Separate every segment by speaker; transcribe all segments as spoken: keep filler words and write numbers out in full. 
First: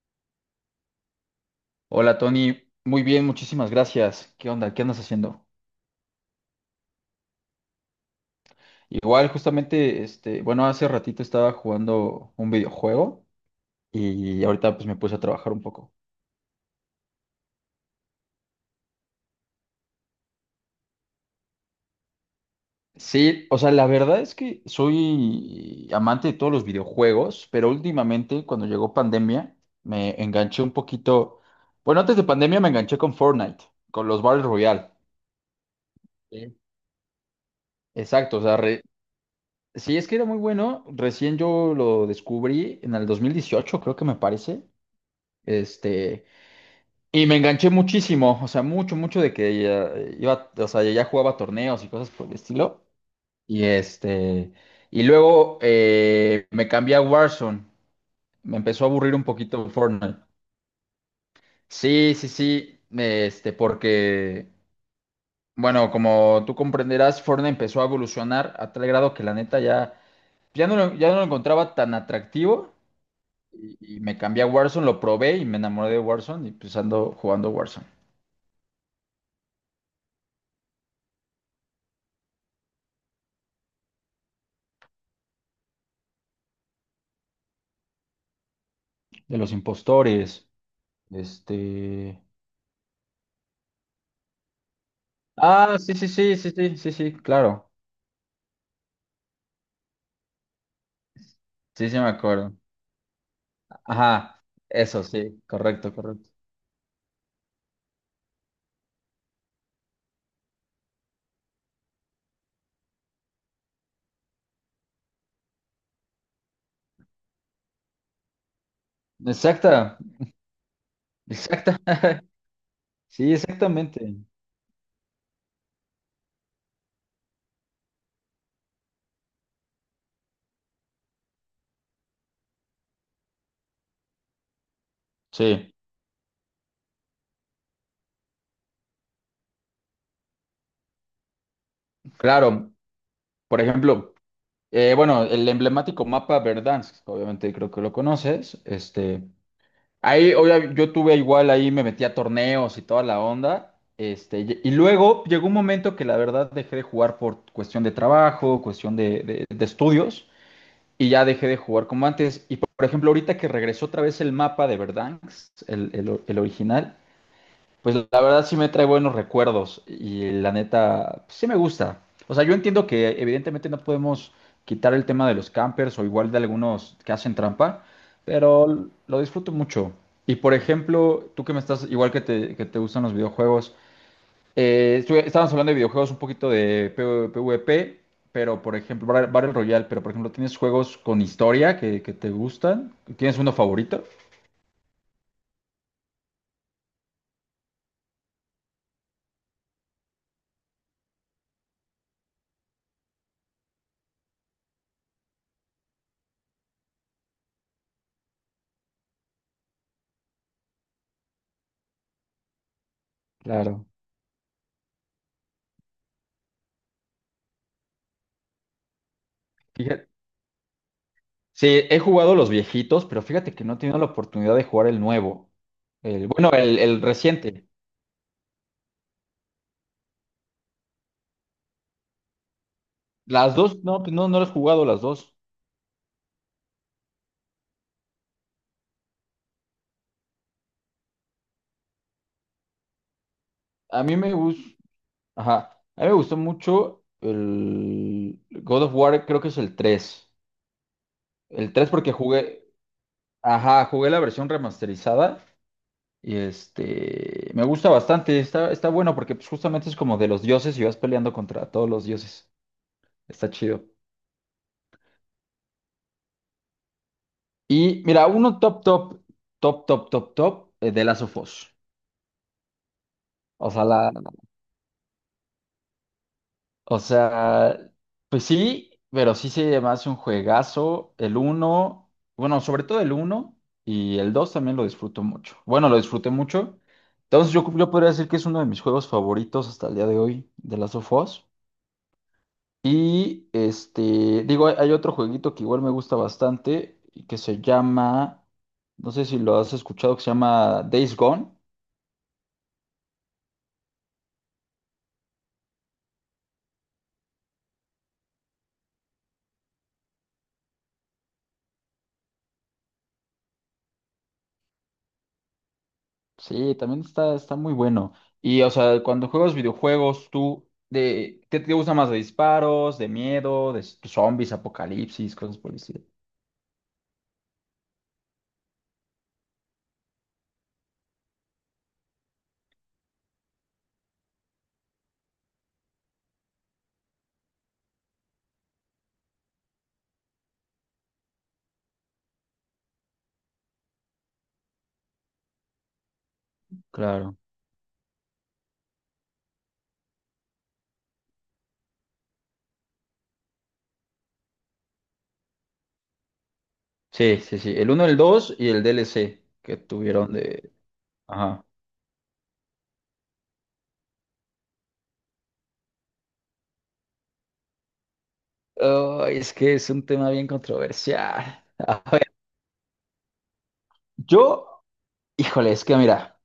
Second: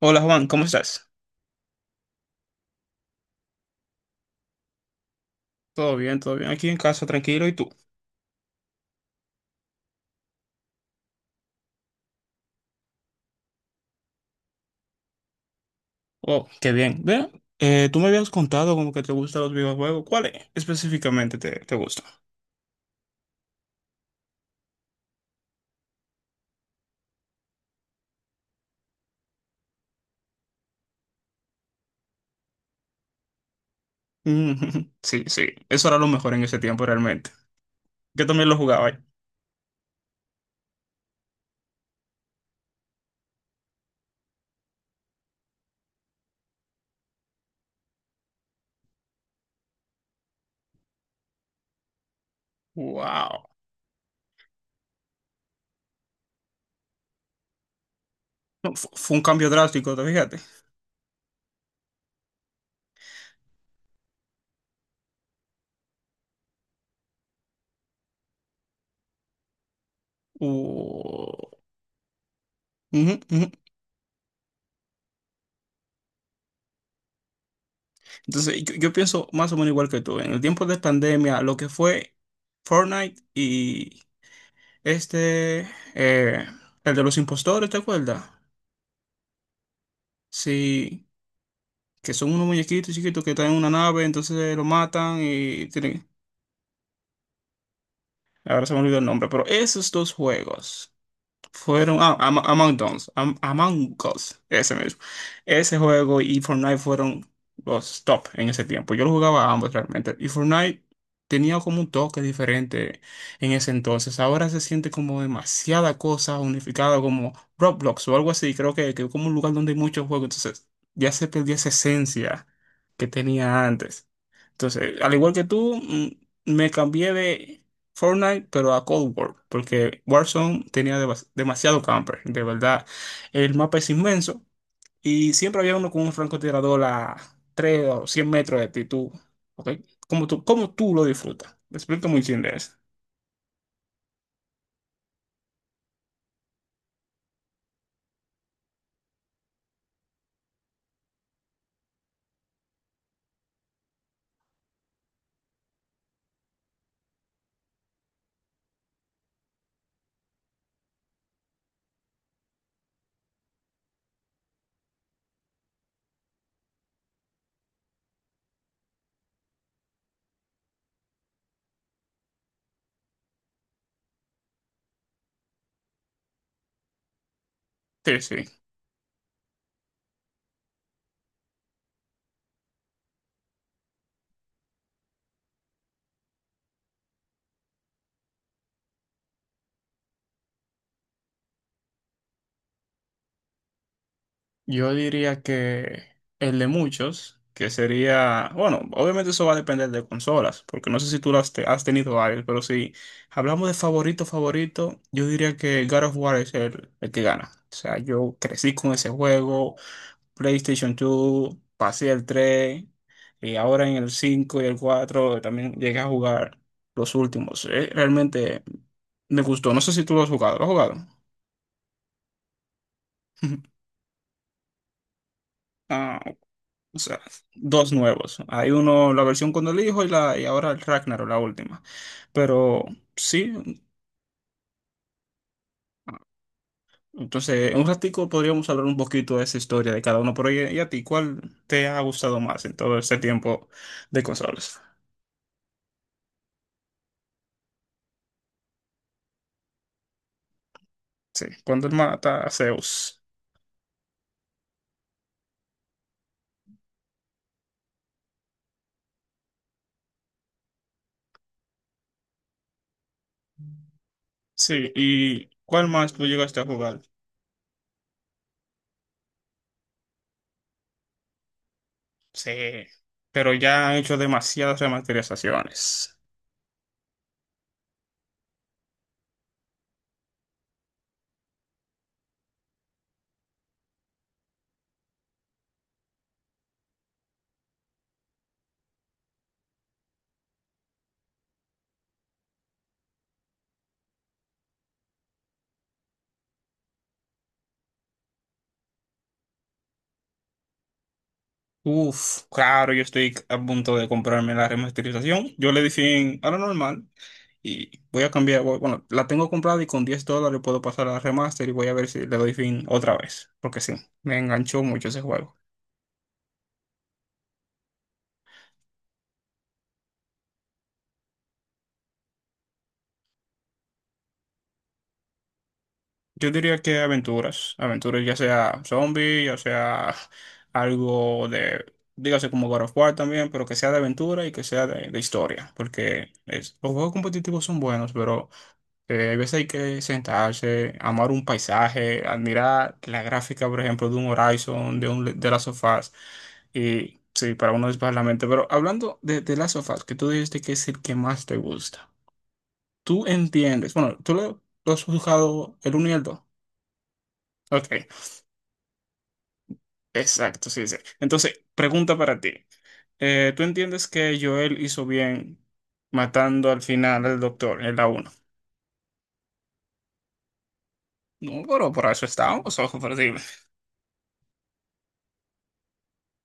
Speaker 1: Hola Juan, ¿cómo estás?
Speaker 2: Hola Tony, muy bien, muchísimas gracias. ¿Qué onda? ¿Qué andas haciendo?
Speaker 1: Todo bien, todo bien. Aquí en casa, tranquilo. ¿Y tú?
Speaker 2: Igual, justamente, este, bueno, hace ratito estaba jugando un videojuego y ahorita pues me puse a trabajar un poco.
Speaker 1: Oh, qué bien. Ve, eh, tú me habías contado como que te gustan los videojuegos. ¿Cuál es específicamente te, te gusta?
Speaker 2: Sí, o sea, la verdad es que soy amante de todos los videojuegos, pero últimamente, cuando llegó pandemia, me enganché un poquito. Bueno, antes de pandemia me enganché con Fortnite, con los Battle
Speaker 1: Mm,
Speaker 2: Royale.
Speaker 1: sí, sí. Eso era lo mejor en
Speaker 2: Sí.
Speaker 1: ese tiempo realmente. Yo
Speaker 2: Exacto, o
Speaker 1: también
Speaker 2: sea,
Speaker 1: lo
Speaker 2: re-
Speaker 1: jugaba. ¿Eh?
Speaker 2: sí, es que era muy bueno. Recién yo lo descubrí en el dos mil dieciocho, creo que me parece. Este, y me enganché muchísimo, o sea, mucho, mucho de que ya iba, o sea, ya jugaba torneos y cosas por el estilo.
Speaker 1: Wow.
Speaker 2: Y este, y luego eh, me cambié a Warzone. Me
Speaker 1: No,
Speaker 2: empezó
Speaker 1: fu-
Speaker 2: a aburrir
Speaker 1: fue un
Speaker 2: un
Speaker 1: cambio
Speaker 2: poquito
Speaker 1: drástico, ¿te
Speaker 2: Fortnite.
Speaker 1: fíjate?
Speaker 2: Sí, sí, sí, este, porque, bueno, como tú comprenderás, Fortnite empezó a evolucionar a tal grado que la neta ya, ya no lo, ya no lo
Speaker 1: Uh,
Speaker 2: encontraba tan atractivo.
Speaker 1: ujú, ujú.
Speaker 2: Y, y me cambié a Warzone, lo probé y me enamoré de Warzone y pues ando jugando Warzone.
Speaker 1: Entonces, yo, yo pienso más o menos igual que tú. En el tiempo de pandemia, lo que fue Fortnite y este, eh, el de los impostores, ¿te acuerdas?
Speaker 2: De los impostores.
Speaker 1: Sí. Que
Speaker 2: Este.
Speaker 1: son unos muñequitos chiquitos que están en una nave, entonces lo matan y
Speaker 2: Ah, sí,
Speaker 1: tienen...
Speaker 2: sí, sí, sí, sí, sí, sí, claro.
Speaker 1: Ahora se me olvidó el nombre, pero esos dos juegos
Speaker 2: Sí,
Speaker 1: fueron...
Speaker 2: sí, me
Speaker 1: Ah, Am-
Speaker 2: acuerdo.
Speaker 1: Among Us, Am- Among Us,
Speaker 2: Ajá,
Speaker 1: ese mismo.
Speaker 2: eso, sí,
Speaker 1: Ese
Speaker 2: correcto,
Speaker 1: juego
Speaker 2: correcto.
Speaker 1: y Fortnite fueron los top en ese tiempo. Yo lo jugaba a ambos realmente. Y Fortnite tenía como un toque diferente en ese entonces. Ahora se siente como demasiada cosa unificada, como Roblox o algo así. Creo que, que como un lugar donde hay
Speaker 2: Exacta,
Speaker 1: muchos juegos, entonces ya se perdió esa
Speaker 2: exacta.
Speaker 1: esencia que
Speaker 2: Sí,
Speaker 1: tenía antes.
Speaker 2: exactamente.
Speaker 1: Entonces, al igual que tú, mm, me cambié de Fortnite, pero a Cold War, porque Warzone tenía demas- demasiado camper, de verdad. El mapa es inmenso y siempre
Speaker 2: Sí,
Speaker 1: había uno con un francotirador a tres o cien metros de ti, tú, ¿ok? Como tú, como tú lo disfrutas. Me explico muy bien de eso.
Speaker 2: claro. Por ejemplo, eh, bueno, el emblemático mapa Verdansk, obviamente creo que lo conoces. Este, ahí, obvia- yo tuve igual, ahí me metí a torneos y toda la onda. Este, y y luego llegó un momento que la verdad dejé de jugar por cuestión de trabajo, cuestión de, de de estudios. Y ya dejé de jugar como antes. Y por por ejemplo, ahorita que regresó otra vez el mapa de Verdansk, el, el- o- el original, pues la verdad sí me trae buenos recuerdos y la neta pues, sí me gusta. O sea, yo entiendo que evidentemente no podemos quitar el tema de los campers o igual de algunos que hacen trampa,
Speaker 1: Sí, sí.
Speaker 2: pero lo disfruto mucho. Y por ejemplo, tú que me estás, igual que te, que te gustan los videojuegos, eh, estuve- estábamos hablando de videojuegos un poquito de P- PvP, pero por ejemplo, Bar- Battle Royale, pero por ejemplo, ¿tienes juegos con historia que, que te gustan? ¿Tienes uno favorito?
Speaker 1: Yo diría que el de muchos, que sería, bueno, obviamente eso va a depender de consolas, porque no sé si tú las te- has tenido varias, pero si hablamos de favorito, favorito, yo diría que God of War es el, el que gana. O sea, yo crecí con ese juego, PlayStation dos, pasé el tres y ahora
Speaker 2: Claro.
Speaker 1: en el cinco y el cuatro también llegué a jugar los últimos. Eh, Realmente me gustó, no sé si
Speaker 2: Fíjate,
Speaker 1: tú lo has jugado, ¿lo has jugado?
Speaker 2: sí, he jugado los viejitos, pero fíjate que no he tenido la oportunidad de jugar el nuevo.
Speaker 1: Ah,
Speaker 2: El, bueno, el,
Speaker 1: o
Speaker 2: el
Speaker 1: sea,
Speaker 2: reciente.
Speaker 1: dos nuevos. Hay uno, la versión con el hijo y, la, y ahora el Ragnarok, la última. Pero sí,
Speaker 2: Las dos, no, pues no, no las he jugado las dos.
Speaker 1: entonces en un ratico podríamos hablar un poquito de esa historia de cada uno. Pero ¿y, y a ti cuál te ha gustado más en todo ese tiempo
Speaker 2: A mí
Speaker 1: de
Speaker 2: me gustó,
Speaker 1: consolas?
Speaker 2: ajá, a mí me gustó mucho el God of War, creo que es el tres.
Speaker 1: Sí,
Speaker 2: El
Speaker 1: cuando
Speaker 2: tres
Speaker 1: él
Speaker 2: porque
Speaker 1: mata a
Speaker 2: jugué,
Speaker 1: Zeus.
Speaker 2: ajá, jugué la versión remasterizada. Y este, me gusta bastante, está, está bueno porque pues, justamente es como de los dioses y vas peleando contra todos los dioses. Está chido.
Speaker 1: Sí, ¿y cuál más tú llegaste a jugar?
Speaker 2: Y mira, uno top, top, top, top, top, top eh, de Last of Us.
Speaker 1: Sí, pero
Speaker 2: O sea,
Speaker 1: ya han
Speaker 2: la,
Speaker 1: hecho demasiadas remasterizaciones.
Speaker 2: o sea, pues sí, pero sí se me hace un juegazo. El uno, bueno, sobre todo el uno y el dos también lo disfruto mucho. Bueno, lo disfruté mucho. Entonces yo, yo podría decir que es uno de mis juegos favoritos hasta el día de hoy de Last of Us. Y este, digo, hay, hay otro jueguito que igual me gusta bastante, y que se llama, no sé si lo has escuchado, que se llama Days Gone.
Speaker 1: Uf, claro, yo estoy a punto de comprarme la remasterización. Yo le di fin a lo normal. Y voy a cambiar, voy- bueno, la tengo comprada y con diez dólares puedo pasar a remaster y voy a ver si le doy fin otra vez, porque sí, me enganchó mucho ese juego.
Speaker 2: Sí, también está, está muy bueno. Y, o sea, cuando juegas videojuegos, tú, de, ¿qué te gusta más? ¿De disparos, de miedo, de s- zombies, apocalipsis, cosas por el estilo?
Speaker 1: Yo diría que aventuras, aventuras ya sea zombie, ya sea algo de, dígase como God of War también, pero que sea de aventura y que sea de, de historia, porque es- los juegos competitivos son buenos, pero Eh, hay veces hay que sentarse, amar un paisaje, admirar la gráfica, por ejemplo, de un Horizon, de un de las sofás. Y
Speaker 2: Claro.
Speaker 1: sí, para uno despejar la mente. Pero hablando de, de las sofás, que tú dijiste que es el que más te gusta. Tú entiendes. Bueno, tú lo, lo has jugado el uno y el dos.
Speaker 2: Sí, sí, sí.
Speaker 1: Ok,
Speaker 2: El uno el dos y el D L C que tuvieron
Speaker 1: exacto,
Speaker 2: de...
Speaker 1: sí, sí. Entonces,
Speaker 2: Ajá.
Speaker 1: pregunta para ti. Eh, ¿tú entiendes que Joel hizo bien matando al final al doctor en la uno?
Speaker 2: Ay, es que es un tema bien
Speaker 1: No,
Speaker 2: controversial.
Speaker 1: pero
Speaker 2: A
Speaker 1: por
Speaker 2: ver,
Speaker 1: eso estábamos, ojo, por
Speaker 2: yo, híjole, es que mira.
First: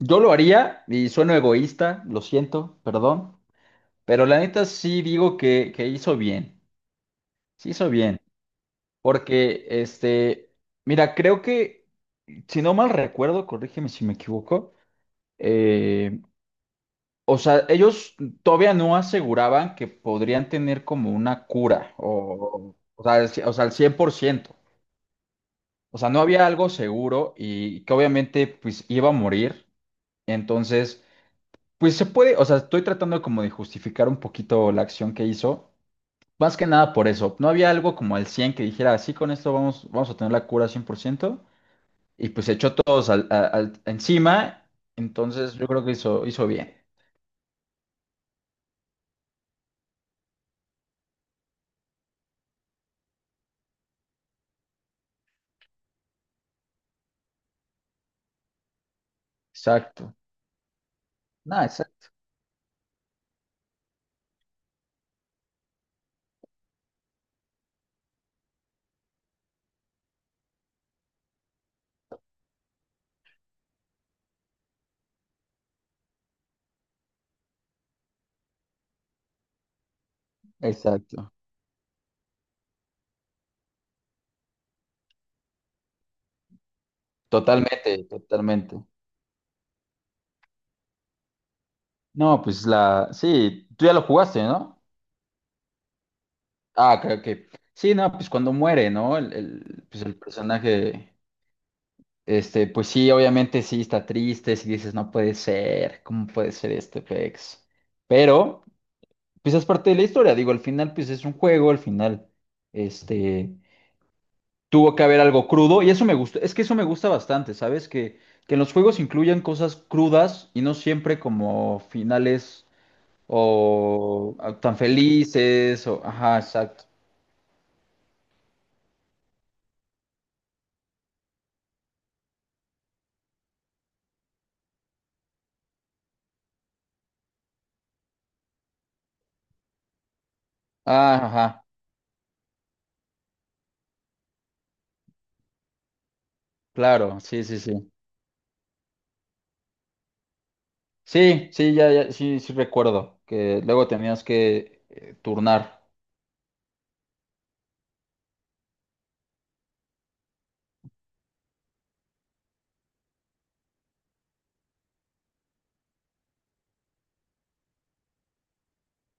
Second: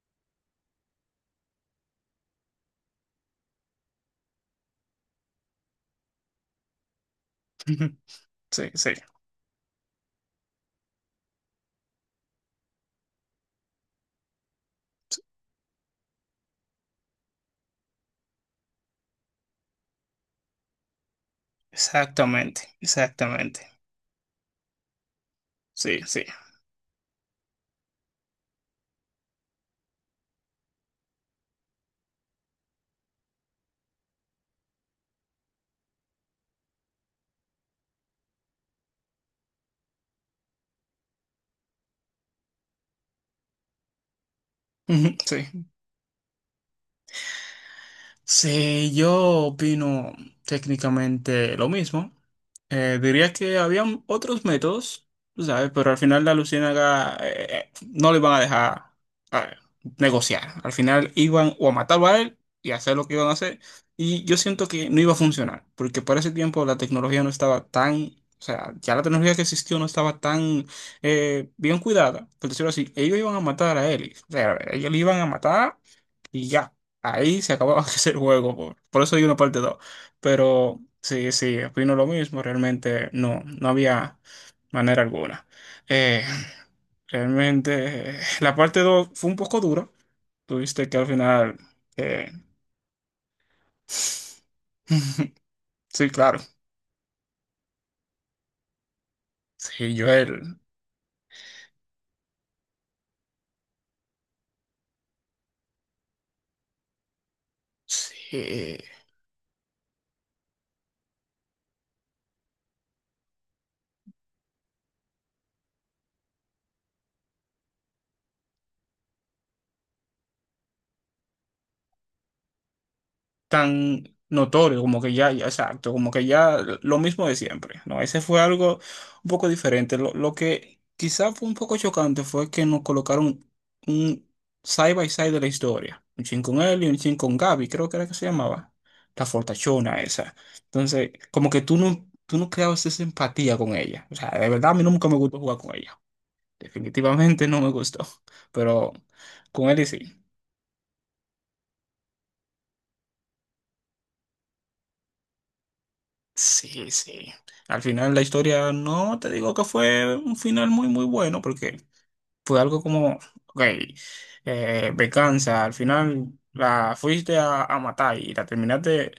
Speaker 2: Yo lo haría y sueno egoísta, lo siento, perdón, pero la neta sí digo que, que hizo bien, sí hizo bien,
Speaker 1: Sí, sí.
Speaker 2: porque este, mira, creo que, si no mal recuerdo, corrígeme si me equivoco, eh, o sea, ellos todavía no aseguraban que podrían tener como una cura, o,
Speaker 1: Exactamente,
Speaker 2: o sea, al ci- o sea,
Speaker 1: exactamente.
Speaker 2: al cien por ciento, o
Speaker 1: Sí,
Speaker 2: sea, no
Speaker 1: sí.
Speaker 2: había algo seguro y que obviamente pues iba a morir, entonces... Pues se puede, o sea, estoy tratando como de justificar un poquito la acción que hizo. Más que nada por eso. No había algo como al cien que dijera, sí, con esto vamos, vamos a tener la cura cien por ciento. Y pues se echó todos al, a- al- encima.
Speaker 1: Ujú,
Speaker 2: Entonces yo
Speaker 1: sí.
Speaker 2: creo que hizo, hizo bien.
Speaker 1: Sí, yo opino técnicamente lo mismo. Eh, diría que habían otros métodos, tú ¿sabes? Pero al final la Luciérnaga eh, eh, no le iban a dejar eh,
Speaker 2: Exacto.
Speaker 1: negociar. Al final iban
Speaker 2: No,
Speaker 1: o a matarlo
Speaker 2: exacto.
Speaker 1: a él y hacer lo que iban a hacer. Y yo siento que no iba a funcionar, porque para ese tiempo la tecnología no estaba tan, o sea, ya la tecnología que existió no estaba tan eh, bien cuidada, por decirlo así. Ellos iban a matar a él. O sea, ellos le iban a matar y ya, ahí se acababa ese juego, por, por eso hay una parte dos. Pero sí,
Speaker 2: Exacto.
Speaker 1: sí, opino lo mismo, realmente no, no había manera alguna. Eh,
Speaker 2: Totalmente,
Speaker 1: realmente eh, la
Speaker 2: totalmente.
Speaker 1: parte dos fue un poco dura, tuviste que al final... eh,
Speaker 2: No, pues la... Sí, tú ya lo jugaste, ¿no?
Speaker 1: Sí, claro.
Speaker 2: Ah, creo que... Sí, no, pues cuando muere, ¿no? El, el-
Speaker 1: Sí,
Speaker 2: pues el
Speaker 1: Joel.
Speaker 2: personaje... Este, pues sí, obviamente sí está triste, si dices, no puede ser, ¿cómo puede ser este pex? Pero,
Speaker 1: Sí.
Speaker 2: pues es parte de la historia, digo, al final, pues es un juego, al final, este, tuvo que haber algo crudo, y eso me gusta, es que eso me gusta bastante, ¿sabes? Que, que en los juegos incluyan cosas crudas y no siempre como finales
Speaker 1: Tan
Speaker 2: o ah, tan
Speaker 1: notorio, como que ya, ya,
Speaker 2: felices,
Speaker 1: exacto,
Speaker 2: o,
Speaker 1: como que
Speaker 2: ajá,
Speaker 1: ya
Speaker 2: exacto.
Speaker 1: lo mismo de siempre, ¿no? Ese fue algo un poco diferente. Lo, lo que quizá fue un poco chocante fue que nos colocaron un side by side de la historia, un chin con él y un chin con Gaby, creo que era que se llamaba, la fortachona esa. Entonces,
Speaker 2: Ah,
Speaker 1: como que
Speaker 2: ajá,
Speaker 1: tú no, tú no creabas esa empatía con ella. O sea, de verdad a mí nunca me gustó jugar con ella.
Speaker 2: claro, sí,
Speaker 1: Definitivamente
Speaker 2: sí,
Speaker 1: no me
Speaker 2: sí.
Speaker 1: gustó, pero con él y sí.
Speaker 2: Sí, sí, ya, ya, sí, sí recuerdo que luego tenías que eh, turnar,
Speaker 1: Sí, sí. Al final la historia no te digo que fue un final muy, muy bueno, porque fue algo como, ok, eh, venganza, al final la fuiste a, a matar y la terminaste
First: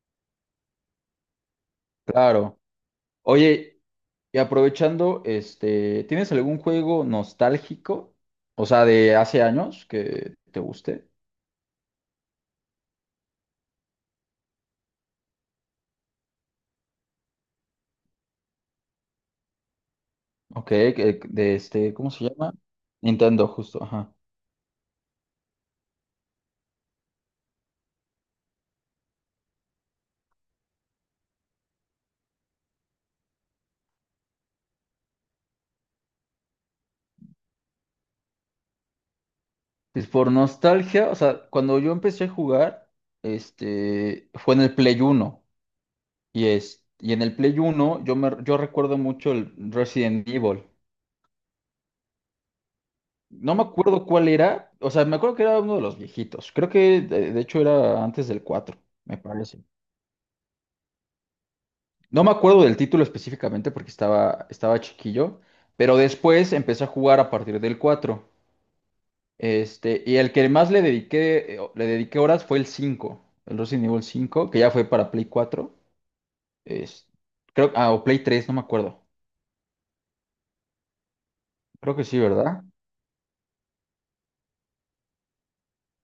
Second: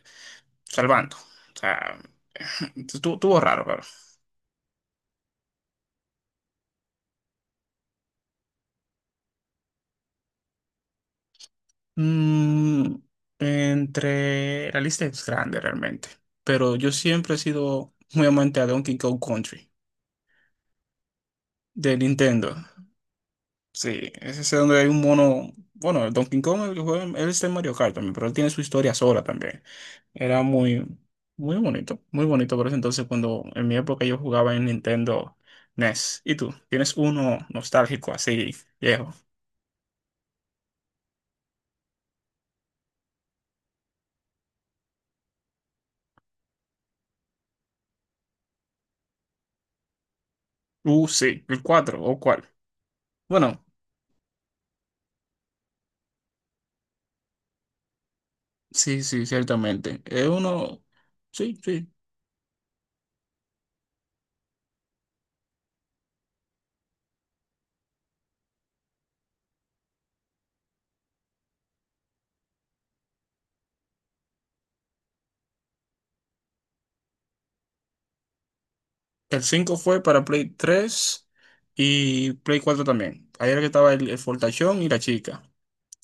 Speaker 1: salvando. O sea,
Speaker 2: claro.
Speaker 1: estuvo, estuvo raro,
Speaker 2: Oye,
Speaker 1: pero.
Speaker 2: y aprovechando, este, ¿tienes algún juego nostálgico? O sea, de hace años que te guste.
Speaker 1: Mm, entre la lista es grande realmente, pero yo siempre he sido muy amante a Donkey Kong Country
Speaker 2: Ok, que- de este,
Speaker 1: de
Speaker 2: ¿cómo se llama?
Speaker 1: Nintendo.
Speaker 2: Nintendo, justo,
Speaker 1: Sí,
Speaker 2: ajá.
Speaker 1: es ese donde hay un mono. Bueno, el Donkey Kong, el que juega, él está en Mario Kart también, pero él tiene su historia sola también. Era muy, muy bonito, muy bonito por eso entonces cuando en mi época yo jugaba en Nintendo N E S. ¿Y tú? ¿Tienes uno nostálgico así, viejo?
Speaker 2: Pues por nostalgia, o sea, cuando yo empecé a jugar, este, fue en el Play Uno. Y es, y en el Play Uno yo me, yo recuerdo mucho el Resident Evil.
Speaker 1: Uh, sí, el cuatro. ¿O cuál?
Speaker 2: No me
Speaker 1: Bueno,
Speaker 2: acuerdo cuál era. O sea, me acuerdo que era uno de los viejitos. Creo que de, de hecho era antes del cuatro
Speaker 1: sí,
Speaker 2: me
Speaker 1: sí,
Speaker 2: parece.
Speaker 1: ciertamente. Es uno, sí, sí.
Speaker 2: No me acuerdo del título específicamente porque estaba, estaba chiquillo, pero después empecé a jugar a partir del cuatro. Este, y el que más le dediqué, eh, le dediqué horas fue el cinco, el Resident Evil cinco que ya fue para Play cuatro. Es, creo, ah, o Play tres, no me acuerdo.
Speaker 1: El cinco fue para Play tres
Speaker 2: Creo que sí,
Speaker 1: y Play
Speaker 2: ¿verdad?
Speaker 1: cuatro también. Ahí era que estaba el, el fortachón y la chica.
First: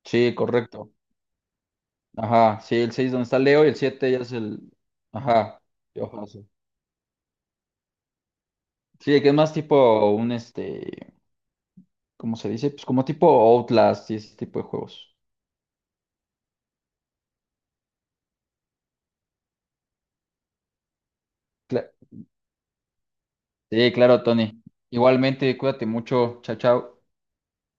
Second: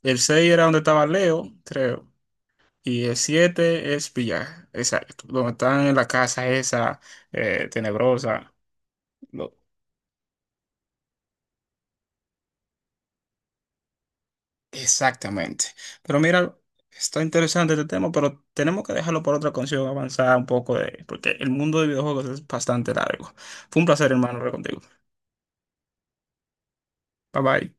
Speaker 1: El
Speaker 2: Sí,
Speaker 1: seis era donde
Speaker 2: correcto.
Speaker 1: estaba Leo, creo.
Speaker 2: Ajá, sí, el
Speaker 1: Y
Speaker 2: seis
Speaker 1: el
Speaker 2: donde está Leo y el
Speaker 1: siete
Speaker 2: siete
Speaker 1: es
Speaker 2: ya es el...
Speaker 1: Villar, exacto. Donde
Speaker 2: Ajá.
Speaker 1: están en la casa esa eh, tenebrosa.
Speaker 2: Sí, que es más
Speaker 1: Lo-
Speaker 2: tipo un este, ¿cómo se dice? Pues como tipo Outlast y ese tipo de juegos.
Speaker 1: exactamente. Pero mira, está interesante este tema, pero tenemos que dejarlo por otra canción, avanzar un poco de, porque el mundo de
Speaker 2: Cla-
Speaker 1: videojuegos es bastante largo. Fue un
Speaker 2: sí,
Speaker 1: placer,
Speaker 2: claro,
Speaker 1: hermano, hablar
Speaker 2: Tony.
Speaker 1: contigo.
Speaker 2: Igualmente, cuídate mucho. Chao, chao.
Speaker 1: Bye bye.